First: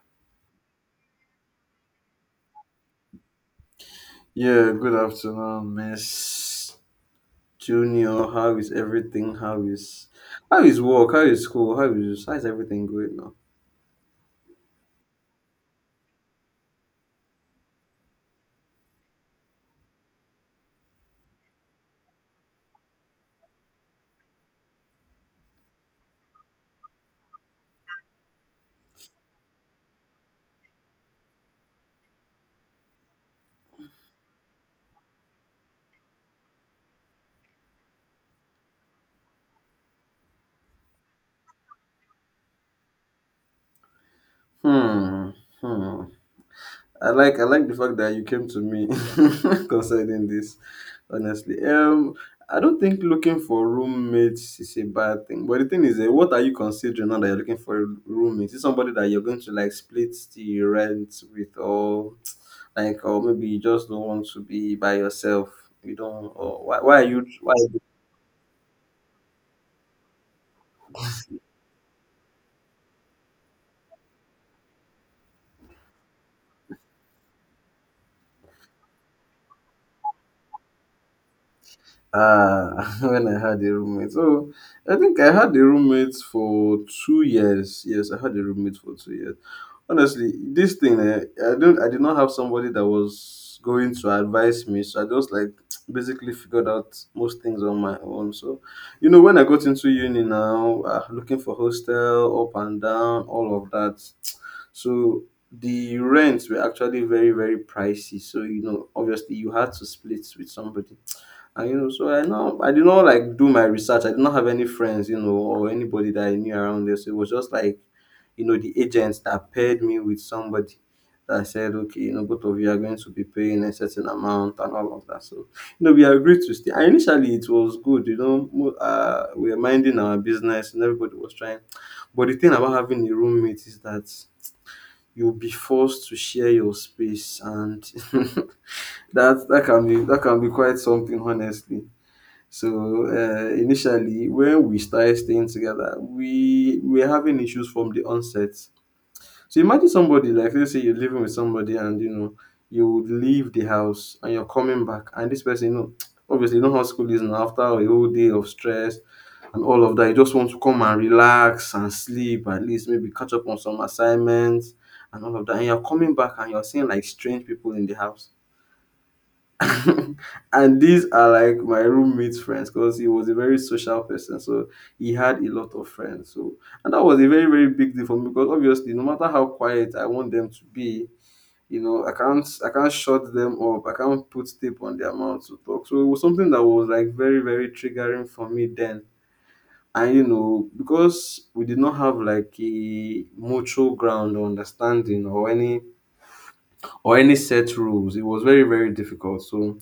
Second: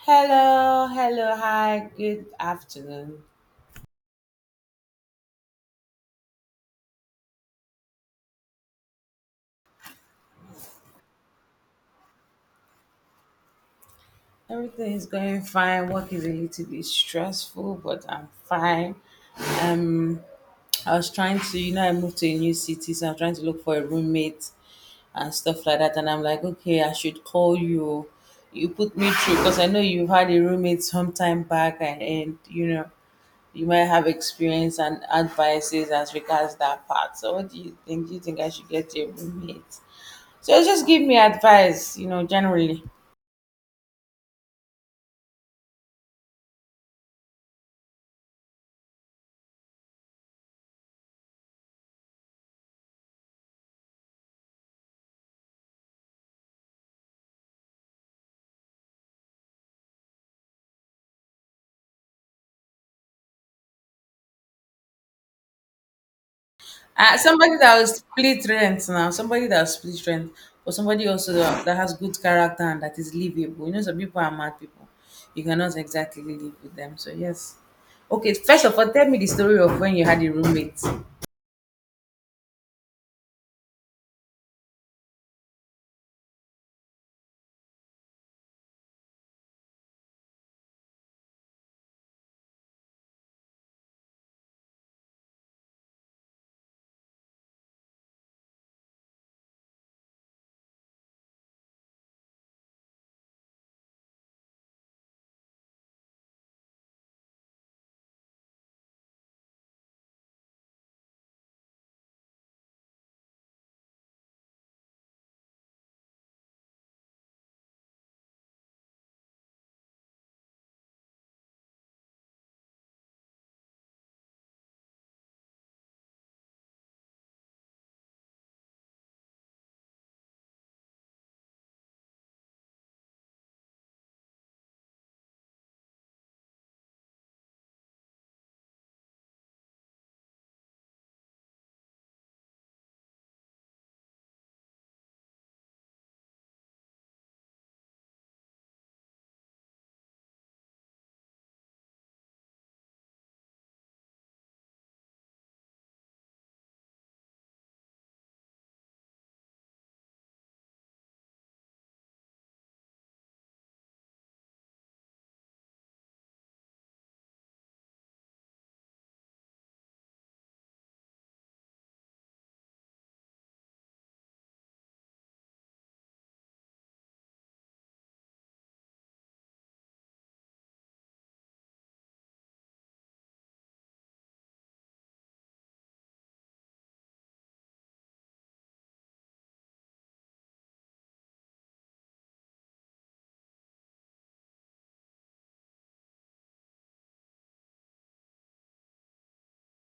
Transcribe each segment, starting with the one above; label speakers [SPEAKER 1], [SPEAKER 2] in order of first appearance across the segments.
[SPEAKER 1] Hello, hello, hi, good afternoon.
[SPEAKER 2] Yeah, good afternoon, Miss Junior. How is everything? How is work? How is school? How is everything going now?
[SPEAKER 1] Everything is going fine. Work is a little bit stressful, but I'm fine. Um, I was trying to, I moved to a new city, so I'm trying to look for a roommate and stuff like that. And I'm like, okay, I should call you. You put me through because I know you had a roommate some time back, and you might have experience and advices as regards that part. So, what do you think? Do you think I should get a roommate? So just give me advice, generally.
[SPEAKER 2] Hmm. Hmm. I like the fact that you came to me concerning this. Honestly, I don't think looking for roommates is a bad thing. But the thing is, what are you considering now that you're looking for a roommate? Is it somebody that you're going to like split the rent with, or like or maybe you just don't want to be by yourself you don't or why are you why
[SPEAKER 1] Somebody that will split rent now, somebody that will split rent, or somebody also that has good character and that is livable. You know, some people are mad people. You cannot exactly live with them. So yes. Okay, first of all, tell me the story of when you had a roommate.
[SPEAKER 2] Ah, when I had a roommate. So I think I had a roommate for 2 years. Yes, I had a roommate for 2 years. Honestly, this thing, I did not have somebody that was going to advise me. So I just like basically figured out most things on my own. So, you know, when I got into uni now, looking for hostel up and down, all of that. So the rents were actually very, very pricey. So you know, obviously, you had to split with somebody. And you know, so I know I did not like do my research. I did not have any friends, you know, or anybody that I knew around there. So it was just like, you know, the agents that paired me with somebody that said, okay, you know, both of you are going to be paying a certain amount and all of that. So, you know, we agreed to stay. And initially it was good, you know, we were minding our business and everybody was trying. But the thing about having a roommate is that you'll be forced to share your space, and that can be quite something, honestly. So initially, when we started staying together, we were having issues from the onset. So imagine somebody, like let's say you're living with somebody and you know you would leave the house and you're coming back and this person, you know, obviously you know how school is now, after a whole day of stress and all of that. You just want to come and relax and sleep, at least maybe catch up on some assignments and all of that. And you're coming back and you're seeing like strange people in the house. And these are like my roommate's friends, because he was a very social person. So he had a lot of friends. So, and that was a very, very big deal for me because obviously no matter how quiet I want them to be, you know, I can't shut them up. I can't put tape on their mouth to talk. So it was something that was like very, very triggering for me then. And you know, because we did not have like a mutual ground or understanding or any set rules. It was very, very difficult. So,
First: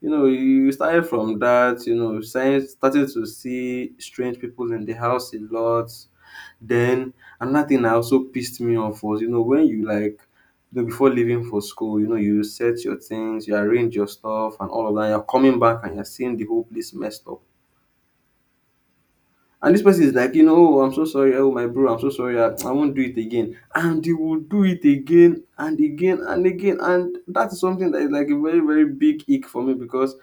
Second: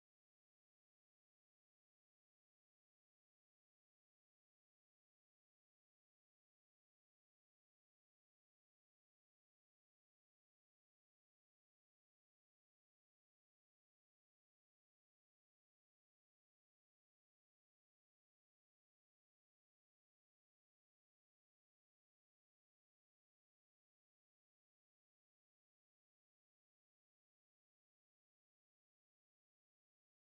[SPEAKER 2] you know, you started from that, you know, starting to see strange people in the house a lot. Then another thing that also pissed me off was, you know, when you like, you know, before leaving for school, you know, you set your things, you arrange your stuff and all of that. You're coming back and you're seeing the whole place messed up. And this person is like, you know, oh, I'm so sorry. Oh, my bro, I'm so sorry. I won't do it again. And he will do it again and again and again. And that is something that is like a very, very big ick for me because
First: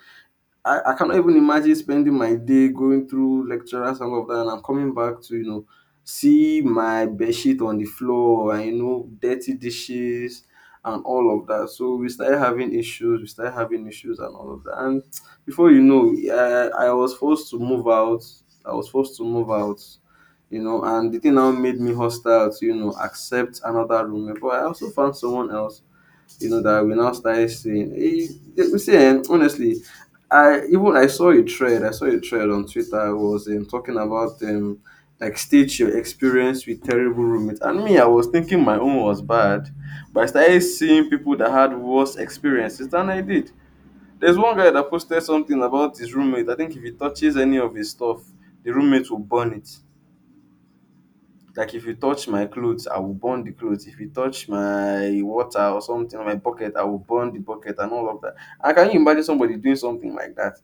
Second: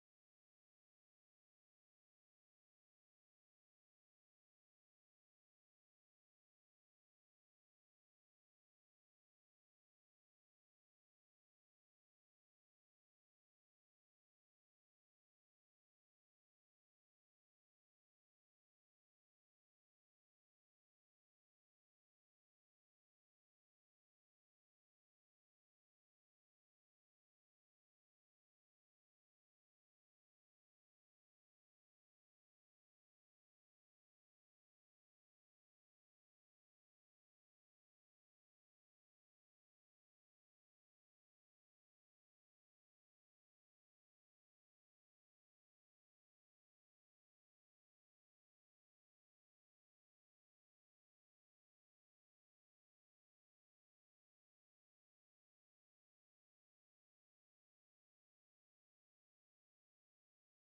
[SPEAKER 2] I cannot even imagine spending my day going through lecturers and all of that, and I'm coming back to you know see my bed sheet on the floor, and you know dirty dishes and all of that. So we started having issues. We started having issues and all of that. And before you know, I was forced to move out. I was forced to move out. You know, and the thing now made me hostile to you know accept another roommate. But I also found someone else, you know, that we now started seeing. You see, honestly, I even I saw a thread. I saw a thread on Twitter. It was talking about like state your experience with terrible roommates. And me, I was thinking my own was bad, but I started seeing people that had worse experiences than I did. There's one guy that posted something about his roommate. I think if he touches any of his stuff, the roommate will burn it. Like if you touch my clothes, I will burn the clothes. If you touch my water or something or my bucket, I will burn the bucket and all of that. And can you imagine somebody doing something like that?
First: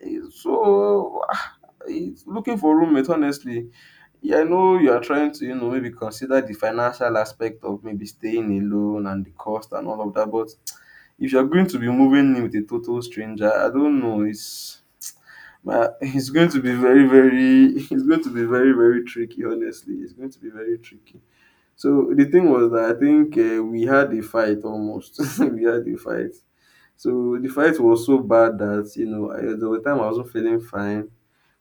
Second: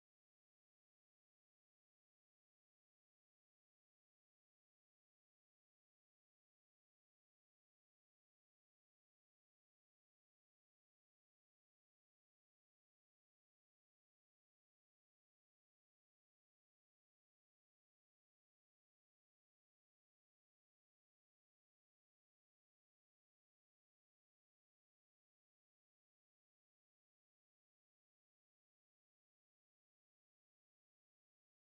[SPEAKER 2] So, it's looking for roommate, honestly. Yeah, I know you are trying to, you know, maybe consider the financial aspect of maybe staying alone and the cost and all of that. But if you're going to be moving in with a total stranger, I don't know. It's it's going to be very, very, it's going to be very, very tricky. Honestly, it's going to be very tricky. So the thing was that I think we had a fight almost. We had a fight. So the fight was so bad that you know there were time I wasn't feeling fine.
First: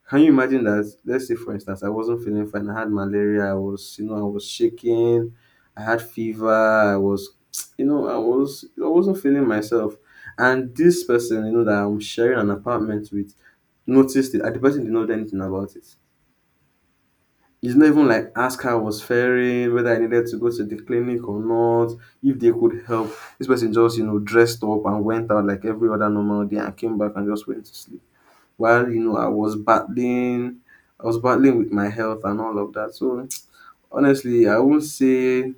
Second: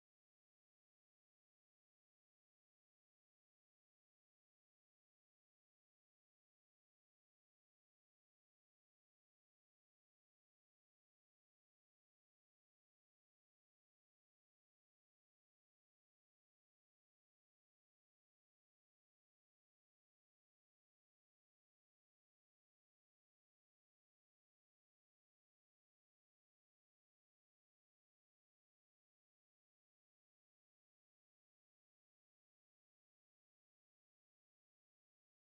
[SPEAKER 2] Can you imagine that? Let's say for instance I wasn't feeling fine. I had malaria. I was you know I was shaking. I had fever. I was you know I wasn't feeling myself. And this person you know that I'm sharing an apartment with noticed it. And the person did not do anything about it. It's not even like ask how I was faring, whether I needed to go to the clinic or not, if they could help. This person just, you know, dressed up and went out like every other normal day and came back and just went to sleep. While, you know, I was battling with my health and all of that. So honestly, I won't say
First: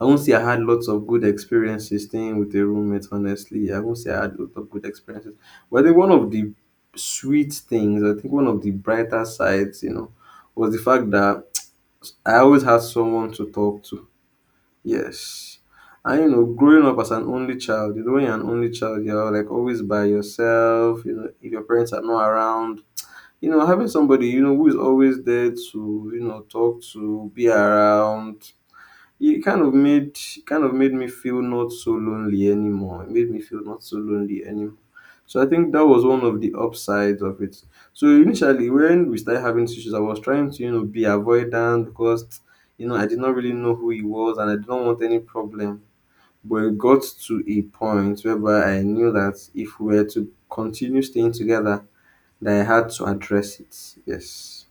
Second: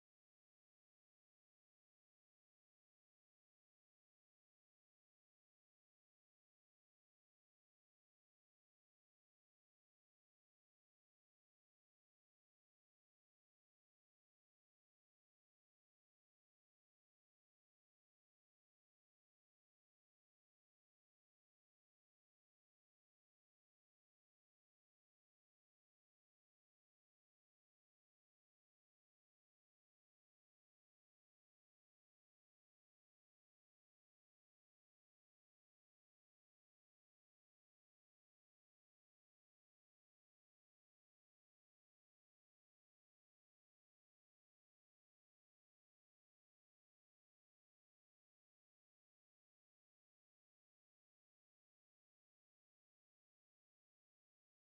[SPEAKER 2] I won't say I had lots of good experiences staying with a roommate, honestly. I won't say I had lots of good experiences. But I think one of the sweet things, I think one of the brighter sides, you know, was the fact that I always had someone to talk to. Yes. And you know, growing up as an only child, you know, when you're an only child, you're like always by yourself, you know, if your parents are not around. You know, having somebody, you know, who is always there to, you know, talk to, be around. It kind of made me feel not so lonely anymore. It made me feel not so lonely anymore. So I think that was one of the upsides of it. So initially, when we started having these issues, I was trying to you know be avoidant because you know I did not really know who he was and I did not want any problem. But it got to a point whereby I knew that if we were to continue staying together, that I had to address it. Yes,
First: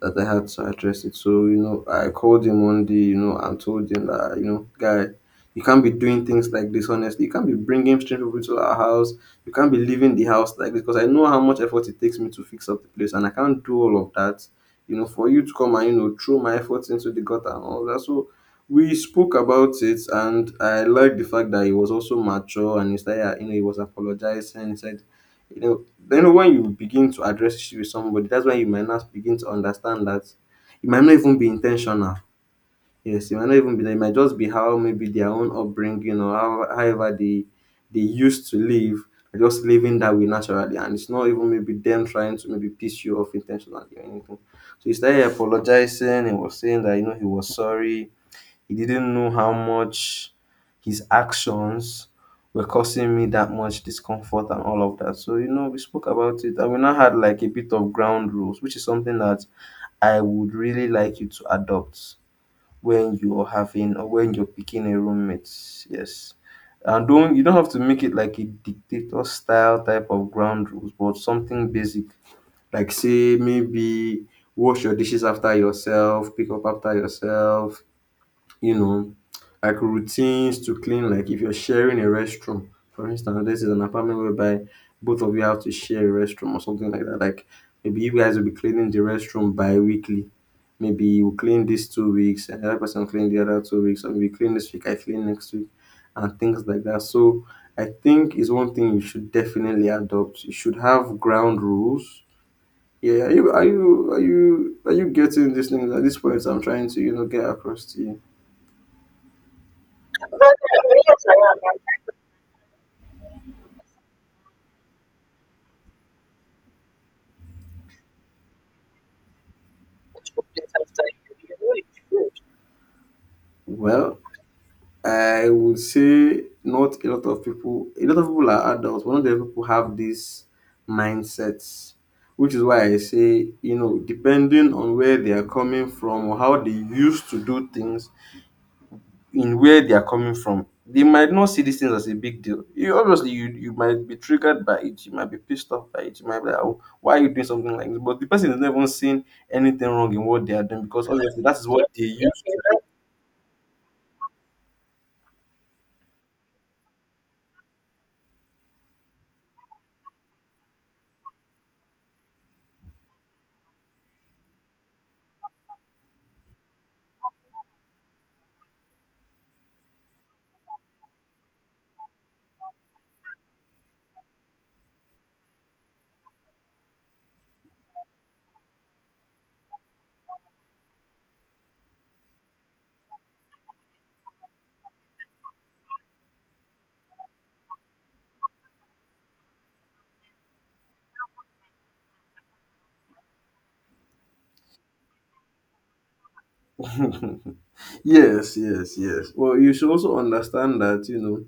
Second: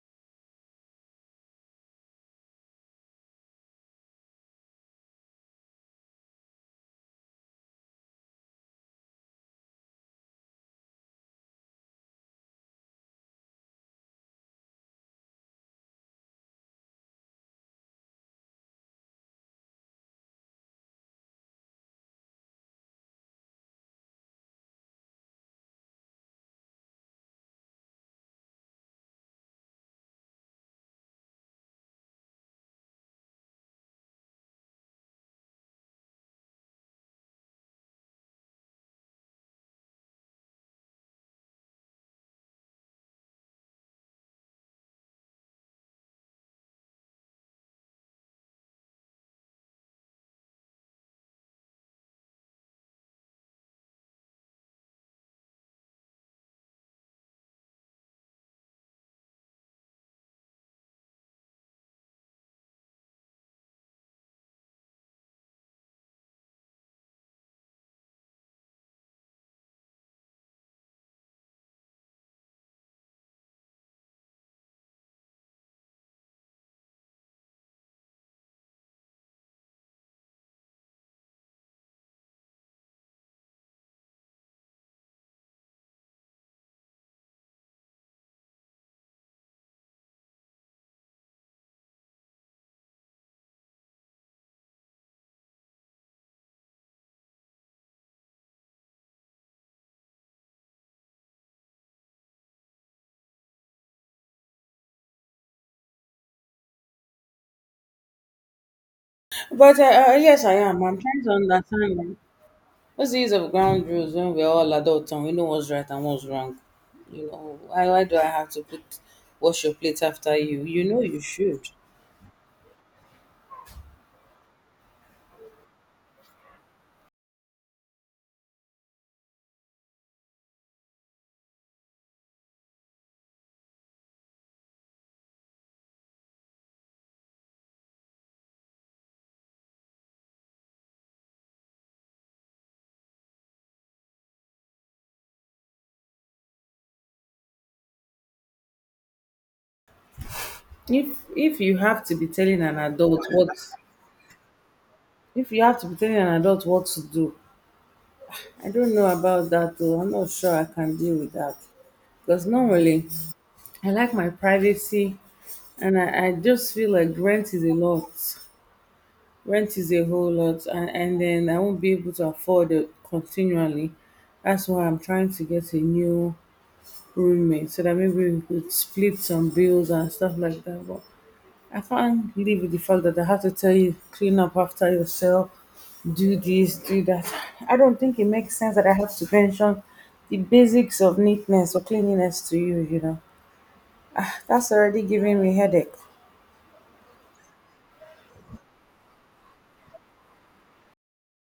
[SPEAKER 2] that I had to address it. So, you know, I called him one day, you know, and told him that, you know, guy, you can't be doing things like this, honestly. You can't be bringing strange people to our house. You can't be leaving the house like this because I know how much effort it takes me to fix up the place and I can't do all of that, you know, for you to come and, you know, throw my efforts into the gutter and all that. So, we spoke about it and I liked the fact that he was also mature and he started, you know, he was apologizing. He said you know then when you begin to address issue with somebody, that's when you might not begin to understand that it might not even be intentional. Yes, it might not even be it might just be how maybe their own upbringing or how however they used to live, are just living that way naturally, and it's not even maybe them trying to maybe piss you off intentionally or anything. So he started apologizing and was saying that you know he was sorry, he didn't know how much his actions were causing me that much discomfort and all of that. So, you know, we spoke about it and we now had like a bit of ground rules, which is something that I would really like you to adopt when you're having or when you're picking a roommate. Yes. And don't you don't have to make it like a dictator style type of ground rules, but something basic. Like say maybe wash your dishes after yourself, pick up after yourself, you know, like routines to clean, like if you're sharing a restroom, for instance, this is an apartment whereby both of you have to share a restroom or something like that. Like maybe you guys will be cleaning the restroom bi-weekly. Maybe you clean these 2 weeks, and the other person clean the other 2 weeks, or maybe you clean this week, I clean next week, and things like that. So I think is one thing you should definitely adopt. You should have ground rules. Yeah, are you getting these things at this point? I'm trying to get across to you.
[SPEAKER 1] But yes, I am. I'm trying to understand. What's the use of ground rules when we're all adults and we know what's right and what's wrong? Why do I have to put wash your plate after you? You know you should.
[SPEAKER 2] Well, I would say not a lot of people, a lot of people are adults, but not a lot of people have these mindsets, which is why I say, you know, depending on where they are coming from or how they used to do things in where they are coming from, they might not see these things as a big deal. You obviously you might be triggered by it, you might be pissed off by it, you might be like, oh, why are you doing something like this? But the person is never seen anything wrong in what they are doing because obviously that
[SPEAKER 1] If
[SPEAKER 2] is
[SPEAKER 1] you
[SPEAKER 2] what
[SPEAKER 1] have to
[SPEAKER 2] they.
[SPEAKER 1] be telling an adult what If you have to be telling an adult what to do, I don't know about that though. I'm not sure I can deal with that. Because normally I like my privacy, and I just feel like rent is a lot. Rent is a whole lot, and then I won't be able to afford it continually. That's why I'm trying to get a new roommate so that maybe we could split some bills and stuff like that. But I can't live with the fact that I have to tell you, clean up after yourself, do this, do that. I don't think it makes sense that I have to mention the basics of neatness or cleanliness to you, you know. Ah, that's already giving me headache.
[SPEAKER 2] Yes, yes, yes. Well, you should also understand that, you know,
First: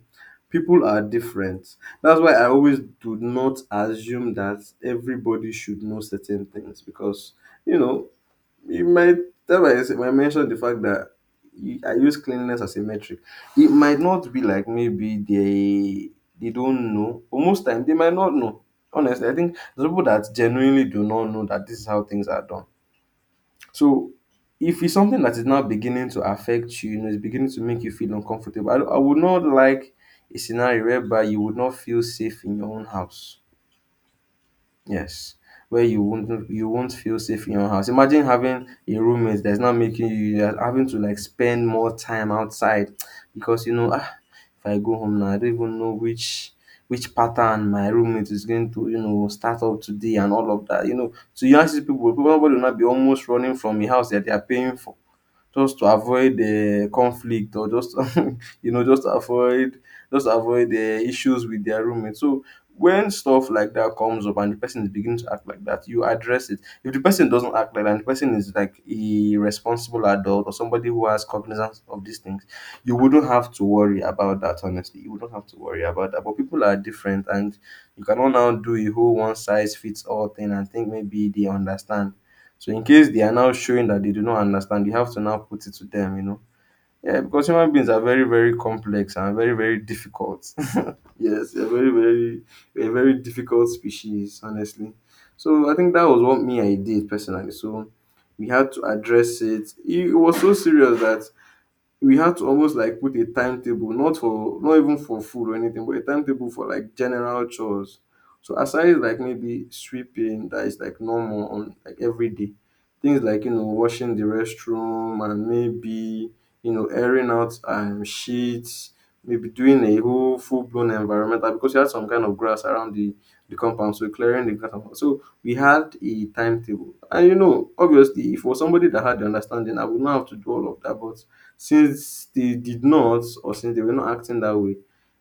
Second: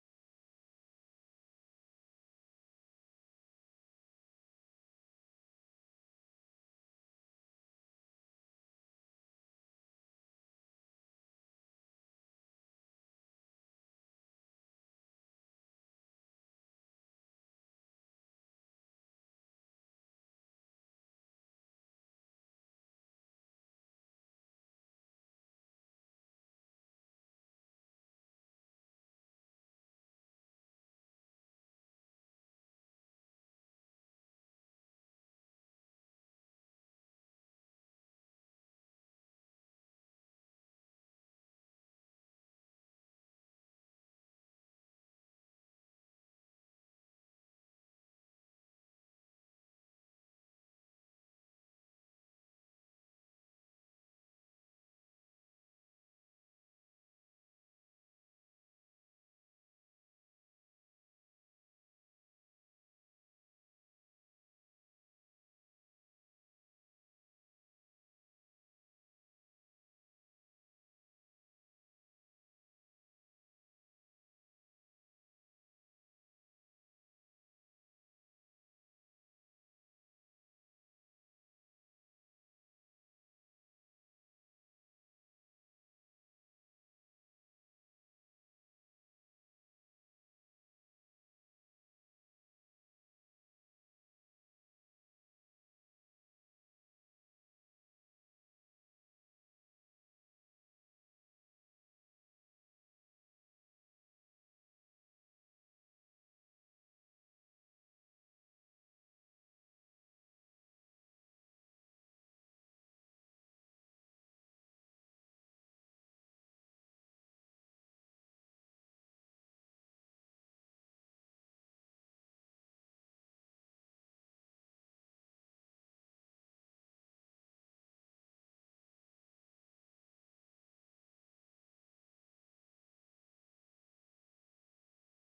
[SPEAKER 2] people are different. That's why I always do not assume that everybody should know certain things because, you know, it might, that's why I said- I mentioned the fact that I use cleanliness as a metric. It might not be like maybe they don't know, or most time they might not know. Honestly, I think there's people that genuinely do not know that this is how things are done. So if it's something that is now beginning to affect you, you know, it's beginning to make you feel uncomfortable. I would not like a scenario whereby you would not feel safe in your own house. Yes, where you won't feel safe in your house. Imagine having a roommate that's not making you you are having to like spend more time outside because you know, ah, if I go home now, I don't even know which pattern my roommate is going to, you know, start up today and all of that. You know, so you ask these people, people nobody will not be almost running from a house that they are paying for just to avoid the conflict or just you know just avoid just avoid the issues with their roommate. So when stuff like that comes up and the person is beginning to act like that, you address it. If the person doesn't act like that, and the person is like a responsible adult or somebody who has cognizance of these things, you wouldn't have to worry about that. Honestly, you wouldn't have to worry about that. But people are different, and you cannot now do a whole one size fits all thing and think maybe they understand, so in case they are now showing that they do not understand, you have to now put it to them, you know. Yeah, because human beings are very, very complex and very, very difficult. Yes, they're a very difficult species, honestly. So I think that was what me I did personally. So we had to address it. It was so serious that we had to almost like put a timetable, not for not even for food or anything, but a timetable for like general chores. So aside like maybe sweeping that is like normal on like every day, things like you know washing the restroom and maybe you know airing out sheets, maybe doing a whole full blown environmental because you had some kind of grass around the compound, so clearing the grass. So we had a timetable, and you know obviously for somebody that had the understanding, I would not have to do all of that, but since they did not, or since they were not acting that way,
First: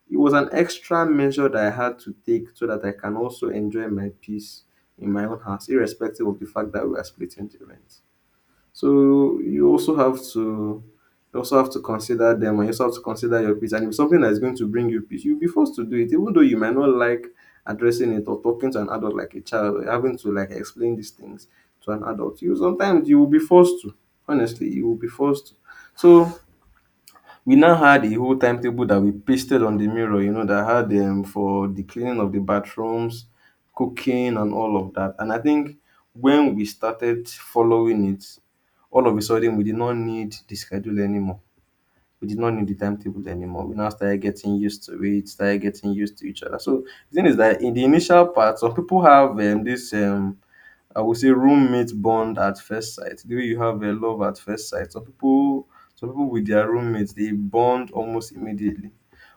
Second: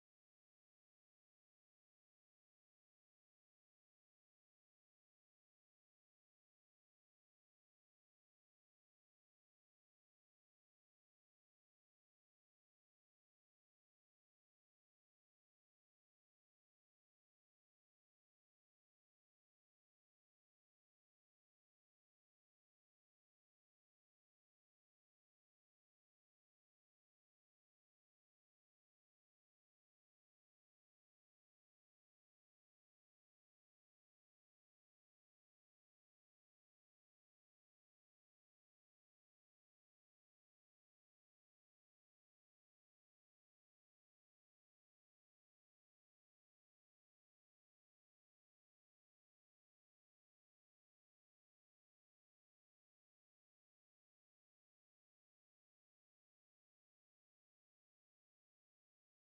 [SPEAKER 2] it was an extra measure that I had to take so that I can also enjoy my peace in my own house, irrespective of the fact that we are splitting the rent. So you also have to consider them and you also have to consider your peace. And if something that is going to bring you peace, you'll be forced to do it, even though you might not like addressing it or talking to an adult like a child or having to like explain these things to an adult. You sometimes you will be forced to. Honestly, you will be forced to. So we now had a whole timetable that we pasted on the mirror, you know, that had for the cleaning of the bathrooms, cooking, and all of that. And I think when we started following it, all of a sudden we did not need the schedule anymore. We did not need the timetable anymore. We now started getting used to it, started getting used to each other. So the thing is that in the initial part, some people have this I would say roommate bond at first sight. The way you have a love at first sight. Some people with their roommates, they bond almost immediately.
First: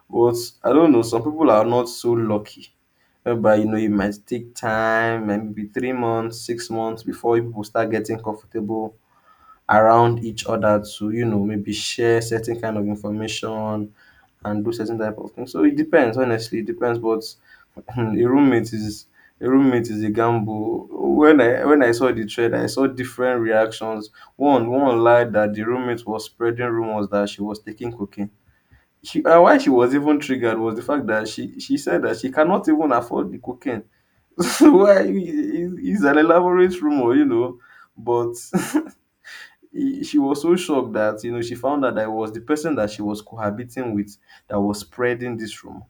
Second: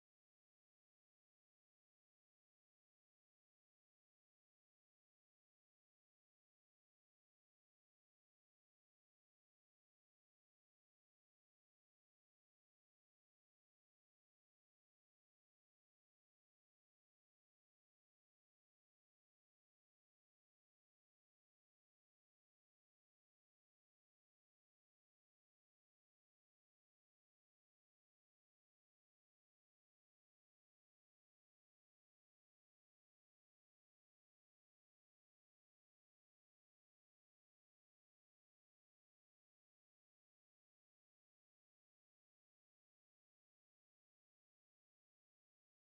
[SPEAKER 2] But I don't know. Some people are not so lucky. But you know, it might take time, maybe 3 months, 6 months before you people start getting comfortable around each other to you know maybe share certain kind of information and do certain type of things. So it depends, honestly, it depends. But a roommate is a roommate is a gamble. When I saw the thread, I saw different reactions. One lied that the roommate was spreading rumors that she was taking cocaine. She, and why she was even triggered was the fact that she said that she cannot even afford the cocaine. why it- it's an elaborate rumor, you know. But she was so shocked that you know she found out that it was the person that she was cohabiting with that was spreading this rumor.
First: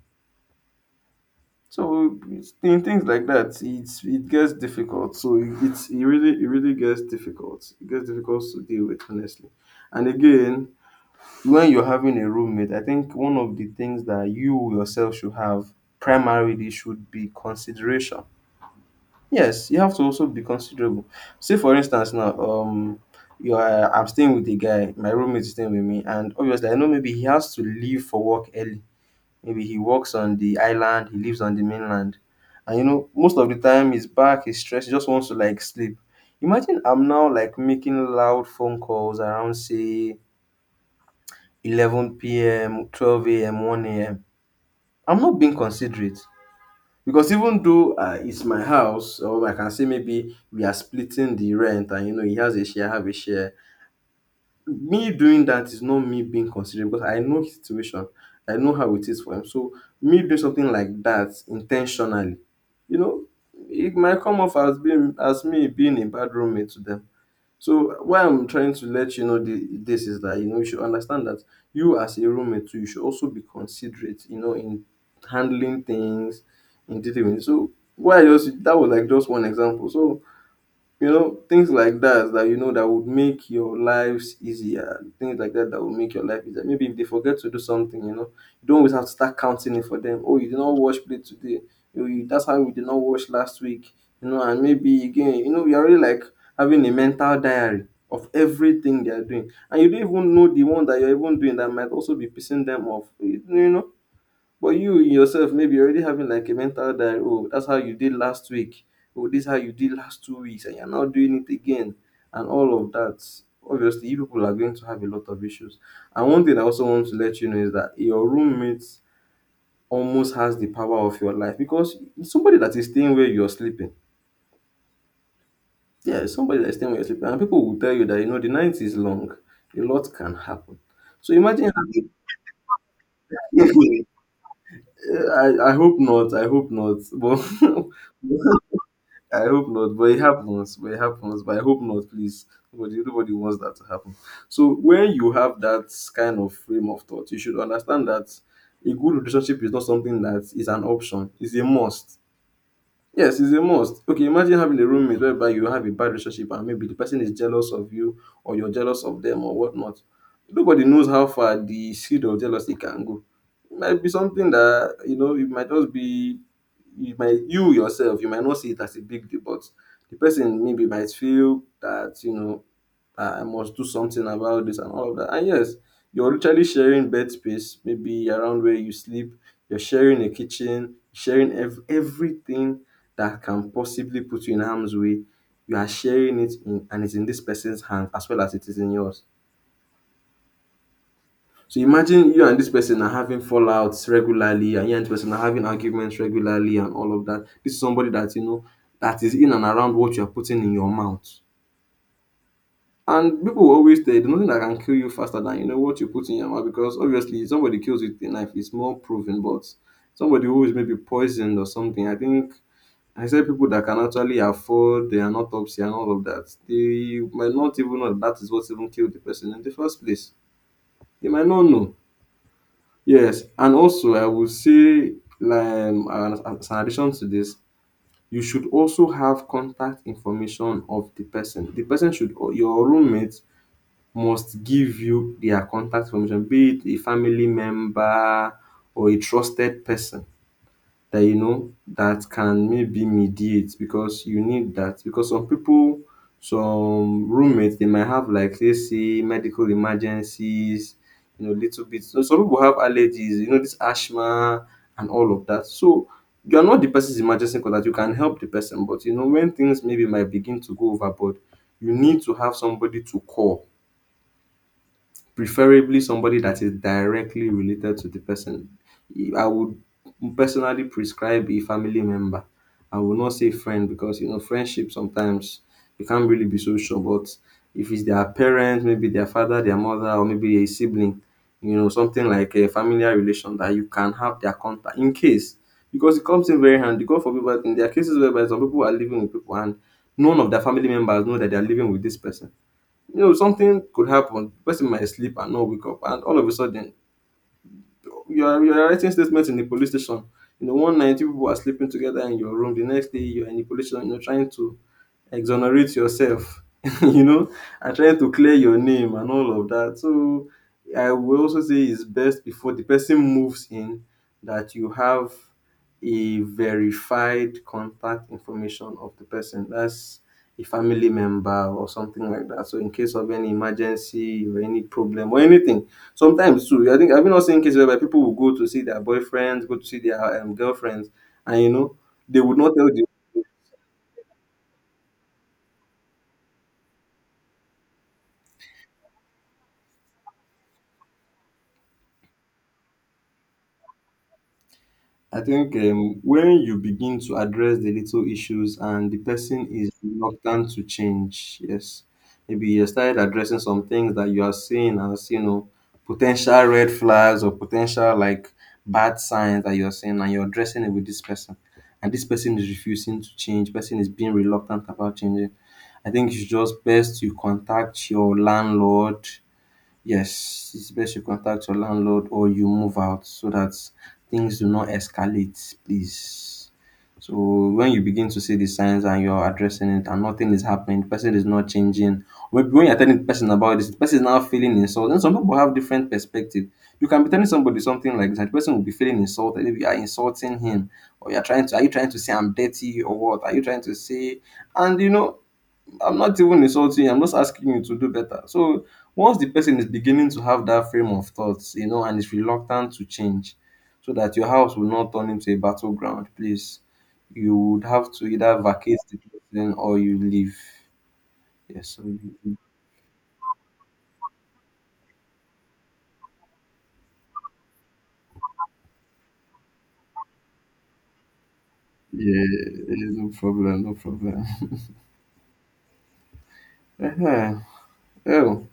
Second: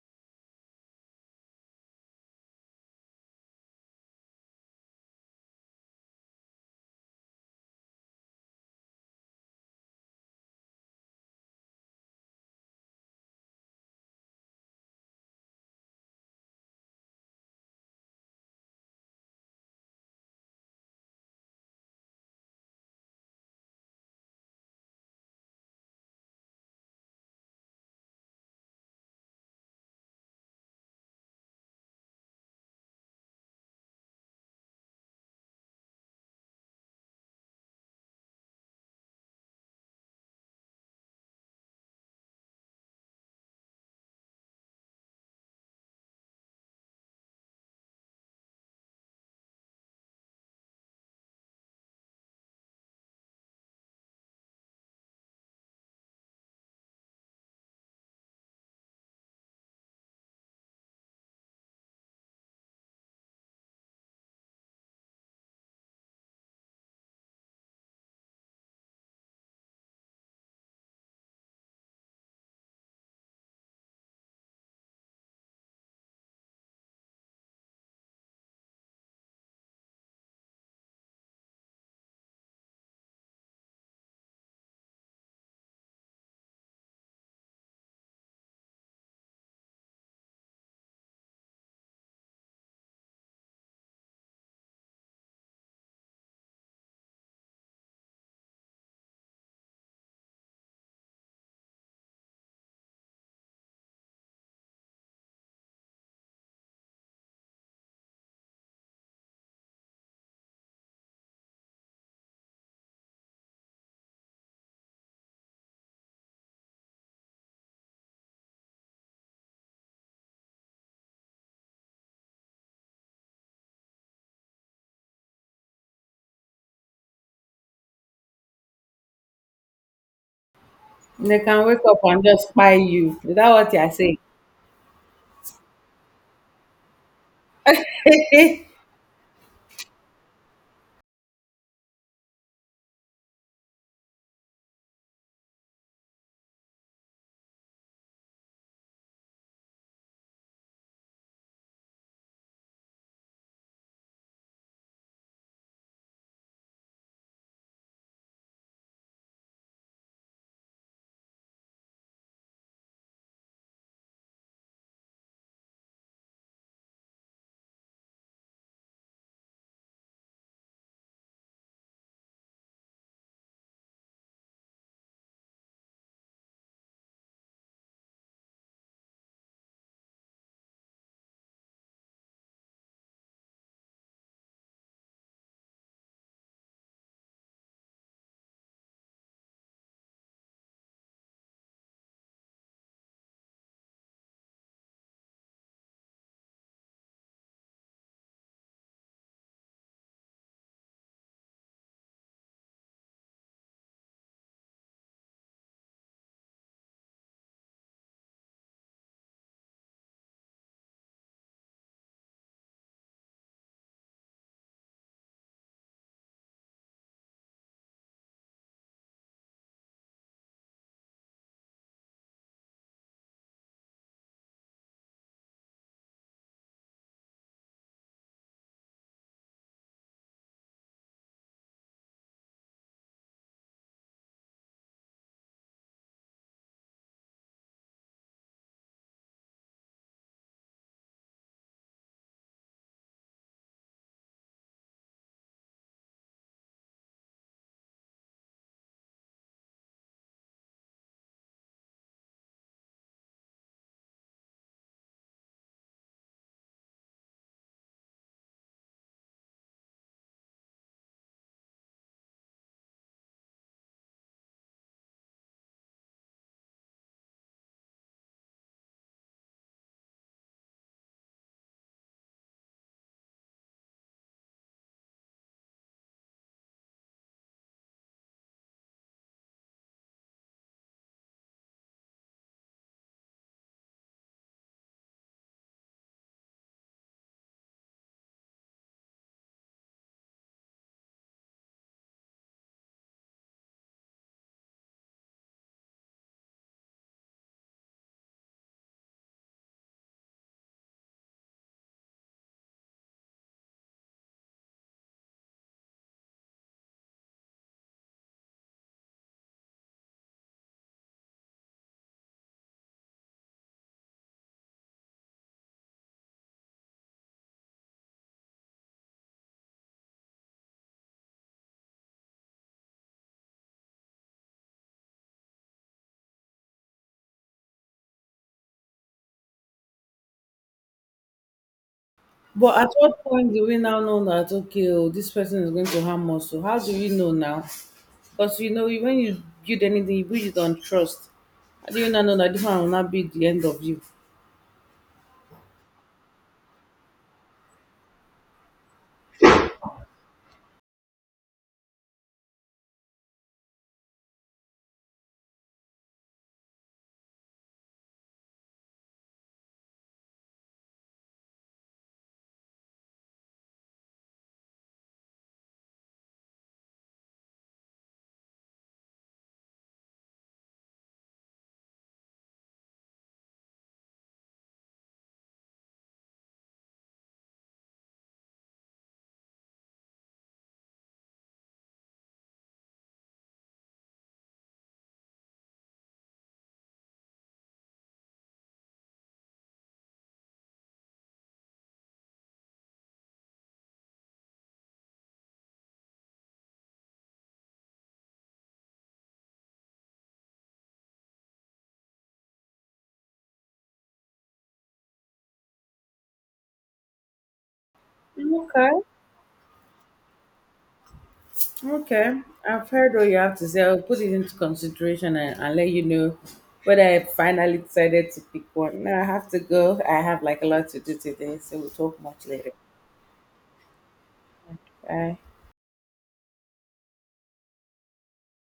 [SPEAKER 2] So in things like that, it gets difficult. So it really gets difficult. It gets difficult to deal with, honestly. And again, when you're having a roommate, I think one of the things that you yourself should have primarily should be consideration. Yes, you have to also be considerable. Say for instance now, you are I'm staying with a guy, my roommate is staying with me, and obviously I know maybe he has to leave for work early. Maybe he works on the island, he lives on the mainland. And you know, most of the time he's back, he's stressed, he just wants to like sleep. Imagine I'm now like making loud phone calls around say 11 p.m., 12 a.m., 1 a.m. I'm not being considerate because even though it's my house, or I can say maybe we are splitting the rent and you know, he has a share, I have a share. Me doing that is not me being considerate because I know his situation. I know how it is for him. So me doing something like that intentionally, you know, it might come off as being as me being a bad roommate to them. So why I'm trying to let you know the, this is that you know you should understand that you as a roommate too, you should also be considerate, you know, in handling things, in dealing with. So why I just that was like just one example. So you know, things like that that you know that would make your lives easier. Things like that that would make your life easier. Maybe if they forget to do something, you know, you don't always have to start counting it for them. Oh, you did not wash plate today. That's how we did not wash last week. You know, and maybe again, you know, you're already like having a mental diary of everything they are doing, and you don't even know the one that you're even doing that might also be pissing them off. You know, but you yourself, maybe you're already having like a mental diary. Oh, that's how you did last week. Oh, this is how you did last 2 weeks, and you're now doing it again, and all of that. Obviously, you people are going to have a lot of issues. And one thing I also want to let you know is that your roommate almost has the power of your life because it's somebody that is staying where you're sleeping. Yeah, it's somebody that is staying where you're sleeping. And people will tell you that, you know, the night is long, a lot can happen. So
[SPEAKER 1] They can
[SPEAKER 2] imagine
[SPEAKER 1] wake up
[SPEAKER 2] having,
[SPEAKER 1] and just spy you. Is that what you're saying?
[SPEAKER 2] I hope not, I hope not. But I hope not, but it happens. But it happens. But I hope not, please. Nobody wants that to happen. So when you have that kind of frame of thought, you should understand that a good relationship is not something that is an option; it's a must. Yes, it's a must. Okay, imagine having a roommate whereby you have a bad relationship and maybe the person is jealous of you or you're jealous of them or whatnot. Nobody knows how far the seed of jealousy can go. It might be something that, you know, it might just be you yourself, you might not see it as a big deal, but the person maybe might feel that, you know, I must do something about this and all of that. And yes, you're literally sharing bed space, maybe around where you sleep. You're sharing a kitchen, sharing everything that can possibly put you in harm's way. You are sharing it, and it's in this person's hands as well as it is in yours. So imagine you and this person are having fallouts regularly, and you and this person are having arguments regularly, and all of that. This is somebody that you know that is in and around what you are putting in your mouth. And people will always say you, there's nothing that can kill you faster than you know what you put in your mouth because obviously if somebody kills you with a knife, it's more proven. But somebody who is maybe poisoned or something, I think I said people that can actually afford an autopsy and all of that, they might not even know that is what even killed the person in the first place. They might not know. Yes, and also I would say, like, as an addition to this, you should also have contact information of the person. The person should, or your roommate must give you their contact information, be it a family member or a trusted person that you know that can maybe mediate because you need that. Because some people, some roommates, they might have like let's say medical emergencies, you know, little bit. So some people have allergies, you know, this asthma and all of that. So you are not the person's emergency contact. You can help the person, but you know when things maybe might begin to go overboard, you need to have somebody to call preferably somebody that is directly related to the person. I would personally prescribe a family member. I will not say friend because you know friendship sometimes you can't really be so sure. But if it's their parent, maybe their father, their mother, or maybe a sibling, you know something like a familiar relation that you can have their contact in case because it comes in very handy. God forbid, but in their cases whereby some people are living with people and none of their family members know that they are living with this person, you know, something could happen. The person might sleep and not wake up, and all of a sudden you are writing statements in the police station. You know, one night you people are sleeping together in your room. The next day you are in the police station. You're trying to exonerate yourself. You know, and trying to clear your name and all of that. So I will also say it's best before the person moves in that you have a verified contact information of the person. That's a family member or something like that. So in case of any emergency or any problem or anything. Sometimes too, I think I have you not seen cases whereby people will go to see their boyfriends, go to see their girlfriends, and you know they would not
[SPEAKER 1] But
[SPEAKER 2] tell
[SPEAKER 1] at
[SPEAKER 2] the.
[SPEAKER 1] what point do we now know that, okay, oh, this person is going to harm us? So how do we know now? Because you know when you build anything, you build it on trust. How do you not know that this one will not be the end of you?
[SPEAKER 2] I think when you begin to address the little issues and the person is reluctant to change, yes, maybe you started addressing some things that you are seeing as you know potential red flags or potential like bad signs that you are seeing, and you're addressing it with this person, and this person is refusing to change. Person is being reluctant about changing. I think it's just best you contact your landlord. Yes, it's best you contact your landlord or you move out so that things do not escalate, please. So when you begin to see the signs and you're addressing it and nothing is happening, the person is not changing. Maybe when you're telling the person about this, the person is now feeling insulted. And some people have different perspective. You can be telling somebody something like that, the person will be feeling insulted. If you are insulting him, or you're trying to, are you trying to say I'm dirty or what? Are you trying to say? And you know, I'm not even insulting you. I'm just asking you to do better. So once the person is beginning to have that frame of thoughts, you know, and is reluctant to change, so that your house will not turn into a battleground, please, you would have to either
[SPEAKER 1] Okay,
[SPEAKER 2] vacate the person or you leave. Yes. So
[SPEAKER 1] okay.
[SPEAKER 2] you,
[SPEAKER 1] I've heard what you have to say. I'll put it into consideration, and let you know whether I finally decided to pick one. Now I have to go. I have like a lot to do today, so we'll talk
[SPEAKER 2] yeah,
[SPEAKER 1] much later.
[SPEAKER 2] yeah, no problem, no problem.
[SPEAKER 1] Bye.
[SPEAKER 2] Uh-huh. Oh.